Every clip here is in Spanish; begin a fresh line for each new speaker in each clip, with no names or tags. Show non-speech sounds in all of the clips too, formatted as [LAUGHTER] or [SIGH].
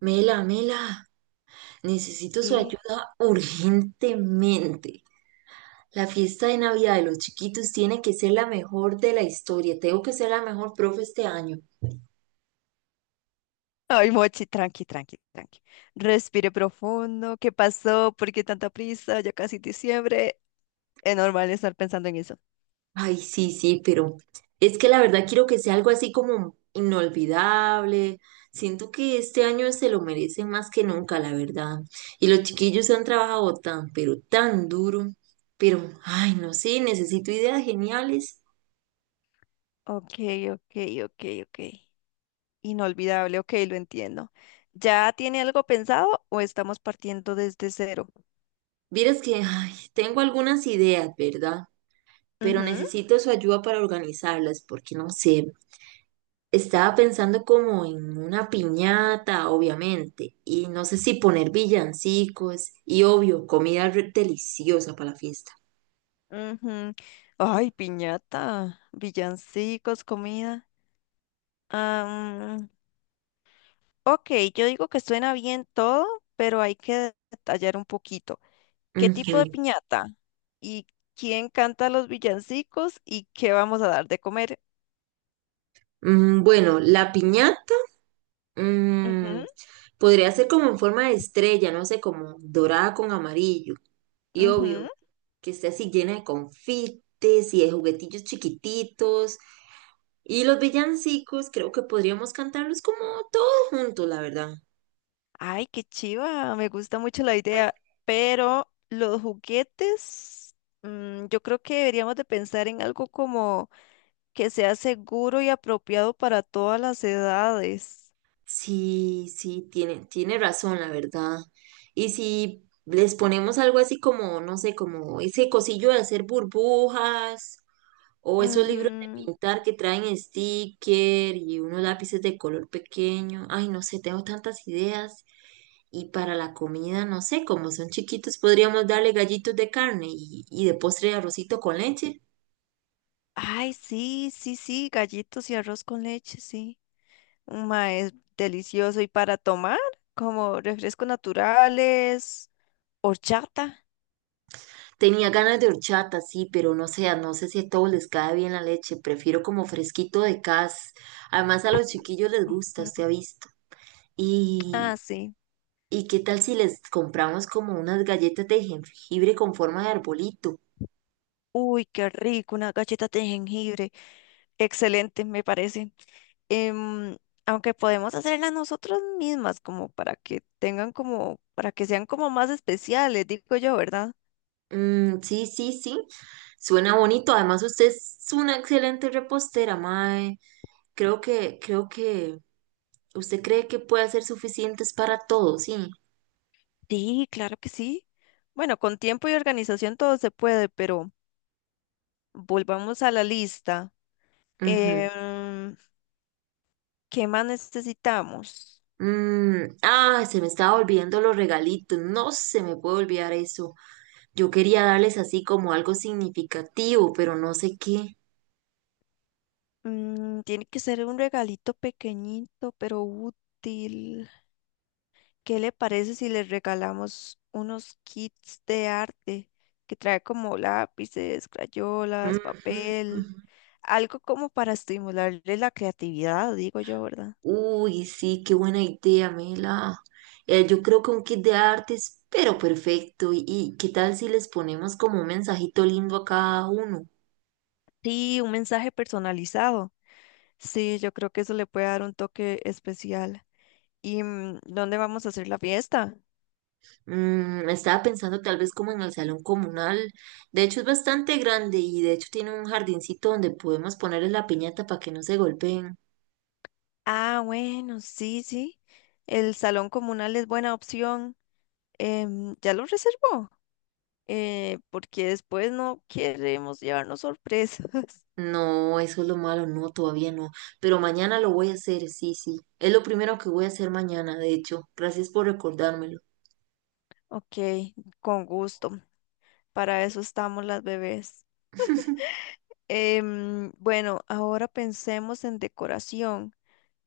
Mela, Mela, necesito su
¿Qué?
ayuda urgentemente. La fiesta de Navidad de los chiquitos tiene que ser la mejor de la historia. Tengo que ser la mejor profe este año.
Ay, Mochi, tranqui, tranqui, tranqui. Respire profundo. ¿Qué pasó? ¿Por qué tanta prisa? Ya casi diciembre. Es normal estar pensando en eso.
Ay, sí, sí, pero es que la verdad quiero que sea algo así como inolvidable. Siento que este año se lo merecen más que nunca, la verdad. Y los chiquillos han trabajado tan, pero tan duro. Pero, ay, no sé, necesito ideas geniales.
Ok, ok, ok, ok. Inolvidable, ok, lo entiendo. ¿Ya tiene algo pensado o estamos partiendo desde cero?
Vieras que, ay, tengo algunas ideas, ¿verdad? Pero
Ujú.
necesito su ayuda para organizarlas, porque no sé, estaba pensando como en una piñata, obviamente, y no sé si poner villancicos y obvio, deliciosa para la fiesta.
Ujú. Ay, piñata, villancicos, comida. Am, ok, yo digo que suena bien todo, pero hay que detallar un poquito. ¿Qué
Ujú.
tipo de piñata? ¿Y quién canta los villancicos? ¿Y qué vamos a dar de comer?
Bueno, la piñata mm, podría ser como en forma de estrella, no sé, como dorada con amarillo, y
Ujú, ujú.
obvio, que esté así llena de confites y de juguetillos chiquititos. Y los villancicos, creo que podríamos cantarlos como todos juntos, la verdad.
Ay, qué chiva, me gusta mucho la idea, pero los juguetes, yo creo que deberíamos de pensar en algo como que sea seguro y apropiado para todas las edades.
Sí, sí, tiene razón, la verdad. Y si les ponemos algo así como, no sé, como ese cosillo de hacer burbujas o esos libros de
Ujú.
pintar que traen sticker y unos lápices de color pequeño. Ay, no sé, tengo tantas ideas. Y para la comida, no sé, como son chiquitos, podríamos darle gallitos de carne y de postre arrocito con leche.
Ay, sí, sí, sí, gallitos y arroz con leche, sí. Ma, es delicioso. ¿Y para tomar? Como refrescos naturales, horchata.
Tenía ganas de horchata, sí, pero no sé, no sé si a todos les cae bien la leche. Prefiero como fresquito de casa. Además, a los chiquillos les gusta,
Ujú.
usted ha visto. Y,
Ah, sí.
¿Y qué tal si les compramos como unas galletas de jengibre con forma de arbolito?
Uy, qué rico, una galleta de jengibre. Excelente, me parece. Em, Aunque podemos hacerlas nosotras mismas, como para que tengan como, para que sean como más especiales, digo yo, ¿verdad?
Mm, sí, sí, sí. Suena bonito. Además, usted es una excelente repostera, mae. Creo que usted cree que puede hacer suficientes para todos, sí.
Sí, claro que sí. Bueno, con tiempo y organización todo se puede, pero volvamos a la lista.
Ujú.
Em, ¿Qué más necesitamos?
Se me estaba olvidando los regalitos. No se me puede olvidar eso. Yo quería darles así como algo significativo, pero no sé qué.
Mm, tiene que ser un regalito pequeñito, pero útil. ¿Qué le parece si le regalamos unos kits de arte que trae como lápices, crayolas,
Ujú, ujú.
papel? Algo como para estimularle la creatividad, digo yo, ¿verdad?
Uy, sí, qué buena idea, Mela. Yo creo que un kit de artes, pero perfecto. Y qué tal si les ponemos como un mensajito lindo a cada uno?
Sí, un mensaje personalizado. Sí, yo creo que eso le puede dar un toque especial. ¿Y dónde vamos a hacer la fiesta?
Mm, estaba pensando tal vez como en el salón comunal. De hecho, es bastante grande y de hecho tiene un jardincito donde podemos ponerles la piñata para que no se golpeen.
Ah, bueno, sí, sí. El salón comunal es buena opción. ¿Ya lo reservó? Porque después no queremos llevarnos sorpresas. [LAUGHS]
No, eso es lo malo, no, todavía no. Pero mañana lo voy a hacer, sí, sí. Es lo primero que voy a hacer mañana, de hecho. Gracias por recordármelo.
Ok, con gusto. Para eso estamos las bebés.
[LAUGHS]
Bueno, ahora pensemos en decoración.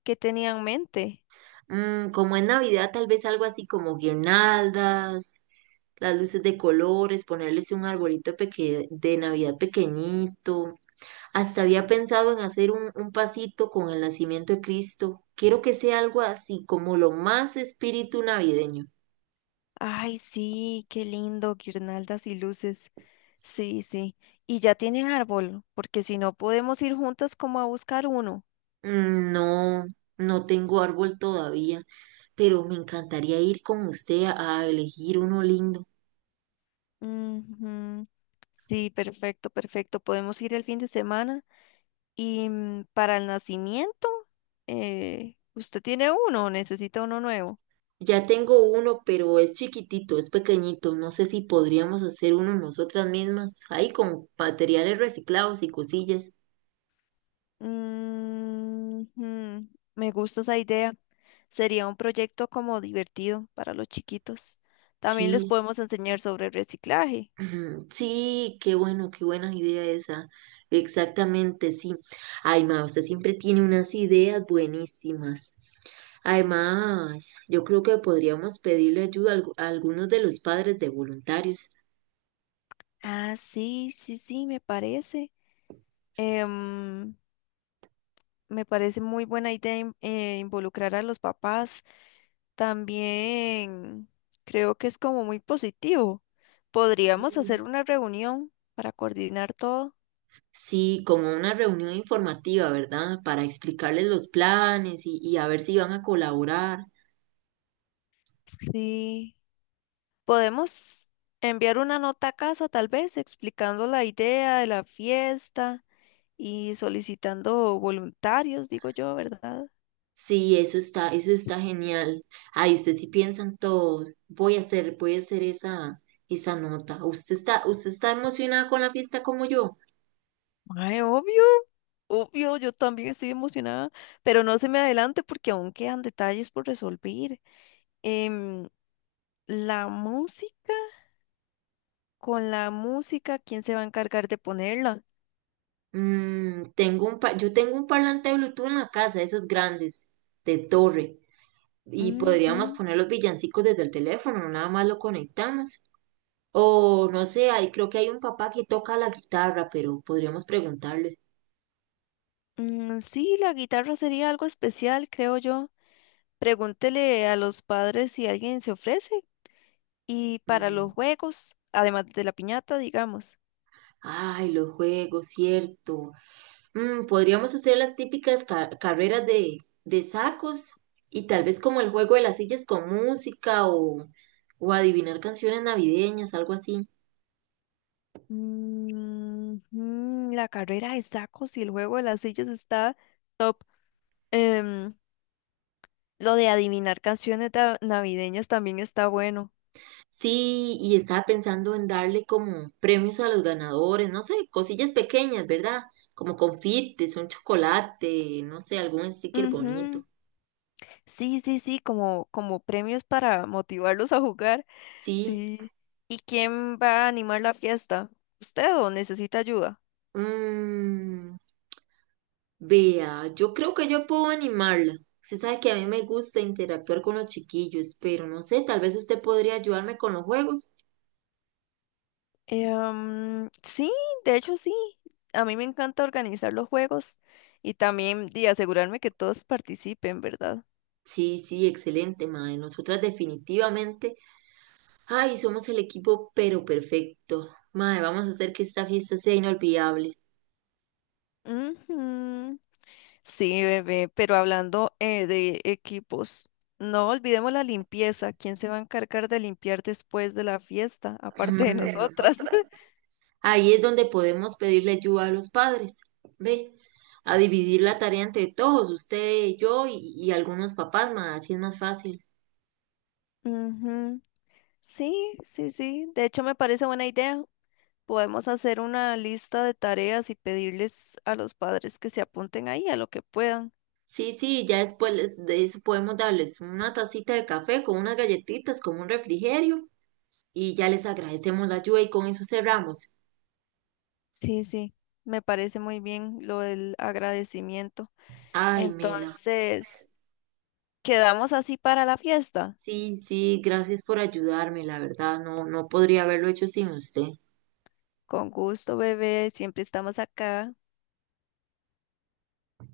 ¿Qué tenía en mente?
Mm, como es Navidad, tal vez algo así como guirnaldas, las luces de colores, ponerles un de Navidad pequeñito. Hasta había pensado en hacer un pasito con el nacimiento de Cristo. Quiero que sea algo así, como lo más espíritu navideño.
Ay, sí, qué lindo, guirnaldas y luces. Sí, sí. Y ya tienen árbol, porque si no podemos ir juntas como a buscar uno.
Mm, no, no tengo árbol todavía, pero me encantaría ir con usted a elegir uno lindo.
Ujú. Sí, perfecto, perfecto. Podemos ir el fin de semana. Y para el nacimiento, ¿usted tiene uno o necesita uno nuevo?
Ya tengo uno, pero es chiquitito, es pequeñito. No sé si podríamos hacer uno nosotras mismas, ahí con materiales reciclados y cosillas.
Ujú. Me gusta esa idea. Sería un proyecto como divertido para los chiquitos. También les
Sí,
podemos enseñar sobre reciclaje.
[CLEARS THROAT] ujú, sí, qué bueno, qué buena idea esa. Exactamente, sí. Ay, ma, usted siempre tiene unas ideas buenísimas. Además, yo creo que podríamos pedirle ayuda a a algunos de los padres de voluntarios.
Ah, sí, sí, sí, me parece. Em, Me parece muy buena idea involucrar a los papás. También creo que es como muy positivo. Podríamos hacer una reunión para coordinar todo.
Sí, como una reunión informativa, ¿verdad? Para explicarles los planes y a ver si van a colaborar.
Sí, podemos enviar una nota a casa, tal vez, explicando la idea de la fiesta y solicitando voluntarios, digo yo, ¿verdad?
Sí, eso está genial. Ay, usted sí piensa en todo. Voy a hacer esa, esa nota. Usted está emocionada con la fiesta como yo?
Ay, obvio, obvio, yo también estoy emocionada, pero no se me adelante porque aún quedan detalles por resolver. Em, la música, con la música, ¿quién se va a encargar de ponerla?
Mm, yo tengo un parlante de Bluetooth en la casa, esos grandes, de torre. Y podríamos
Ujú.
poner los villancicos desde el teléfono, no nada más lo conectamos. O no sé, ahí creo que hay un papá que toca la guitarra, pero podríamos preguntarle.
Mm, sí, la guitarra sería algo especial, creo yo. Pregúntele a los padres si alguien se ofrece. Y para
Mm,
los juegos, además de la piñata, digamos.
ay, los juegos, cierto. Mm, podríamos hacer las típicas carreras de sacos y tal vez como el juego de las sillas con música o adivinar canciones navideñas, algo así.
Mm, mm, la carrera de sacos y el juego de las sillas está em, lo de adivinar canciones navideñas también está bueno.
Sí, y estaba pensando en darle como premios a los ganadores, no sé, cosillas pequeñas, ¿verdad? Como confites, un chocolate, no sé, algún sticker bonito.
Ujú. Sí, sí, sí, como, como premios para motivarlos a jugar.
Sí.
Sí. ¿Y quién va a animar la fiesta? ¿Usted o necesita ayuda?
Mm, vea, yo creo que yo puedo animarla. Usted sabe que a mí me gusta interactuar con los chiquillos, pero no sé, tal vez usted podría ayudarme con los juegos.
Sí, de hecho sí. A mí me encanta organizar los juegos y también de asegurarme que todos participen, ¿verdad?
Sí, sí, excelente, mae. Nosotras definitivamente, ay, somos el equipo pero perfecto. Mae, vamos a hacer que esta fiesta sea inolvidable.
Ujú. Sí, bebé, pero hablando de equipos, no olvidemos la limpieza. ¿Quién se va a encargar de limpiar después de la fiesta, aparte de
Aparte,
nosotras?
mm,
[LAUGHS]
ahí es donde podemos pedirle ayuda a los padres. Ve, a dividir la tarea entre todos, usted, yo y algunos papás, más, así es más fácil.
Ujú. Sí, sí, sí. De hecho, me parece buena idea. Podemos hacer una lista de tareas y pedirles a los padres que se apunten ahí a lo que puedan.
Sí, sí, ya después de eso podemos darles una tacita de café con unas galletitas, con un refrigerio y ya les agradecemos la ayuda y con eso cerramos.
Sí, sí, me parece muy bien lo del agradecimiento.
Ay, Mela,
Entonces, quedamos así para la fiesta.
sí, sí, gracias por ayudarme, la verdad, no, no podría haberlo hecho sin usted.
Con gusto, bebé, siempre estamos acá.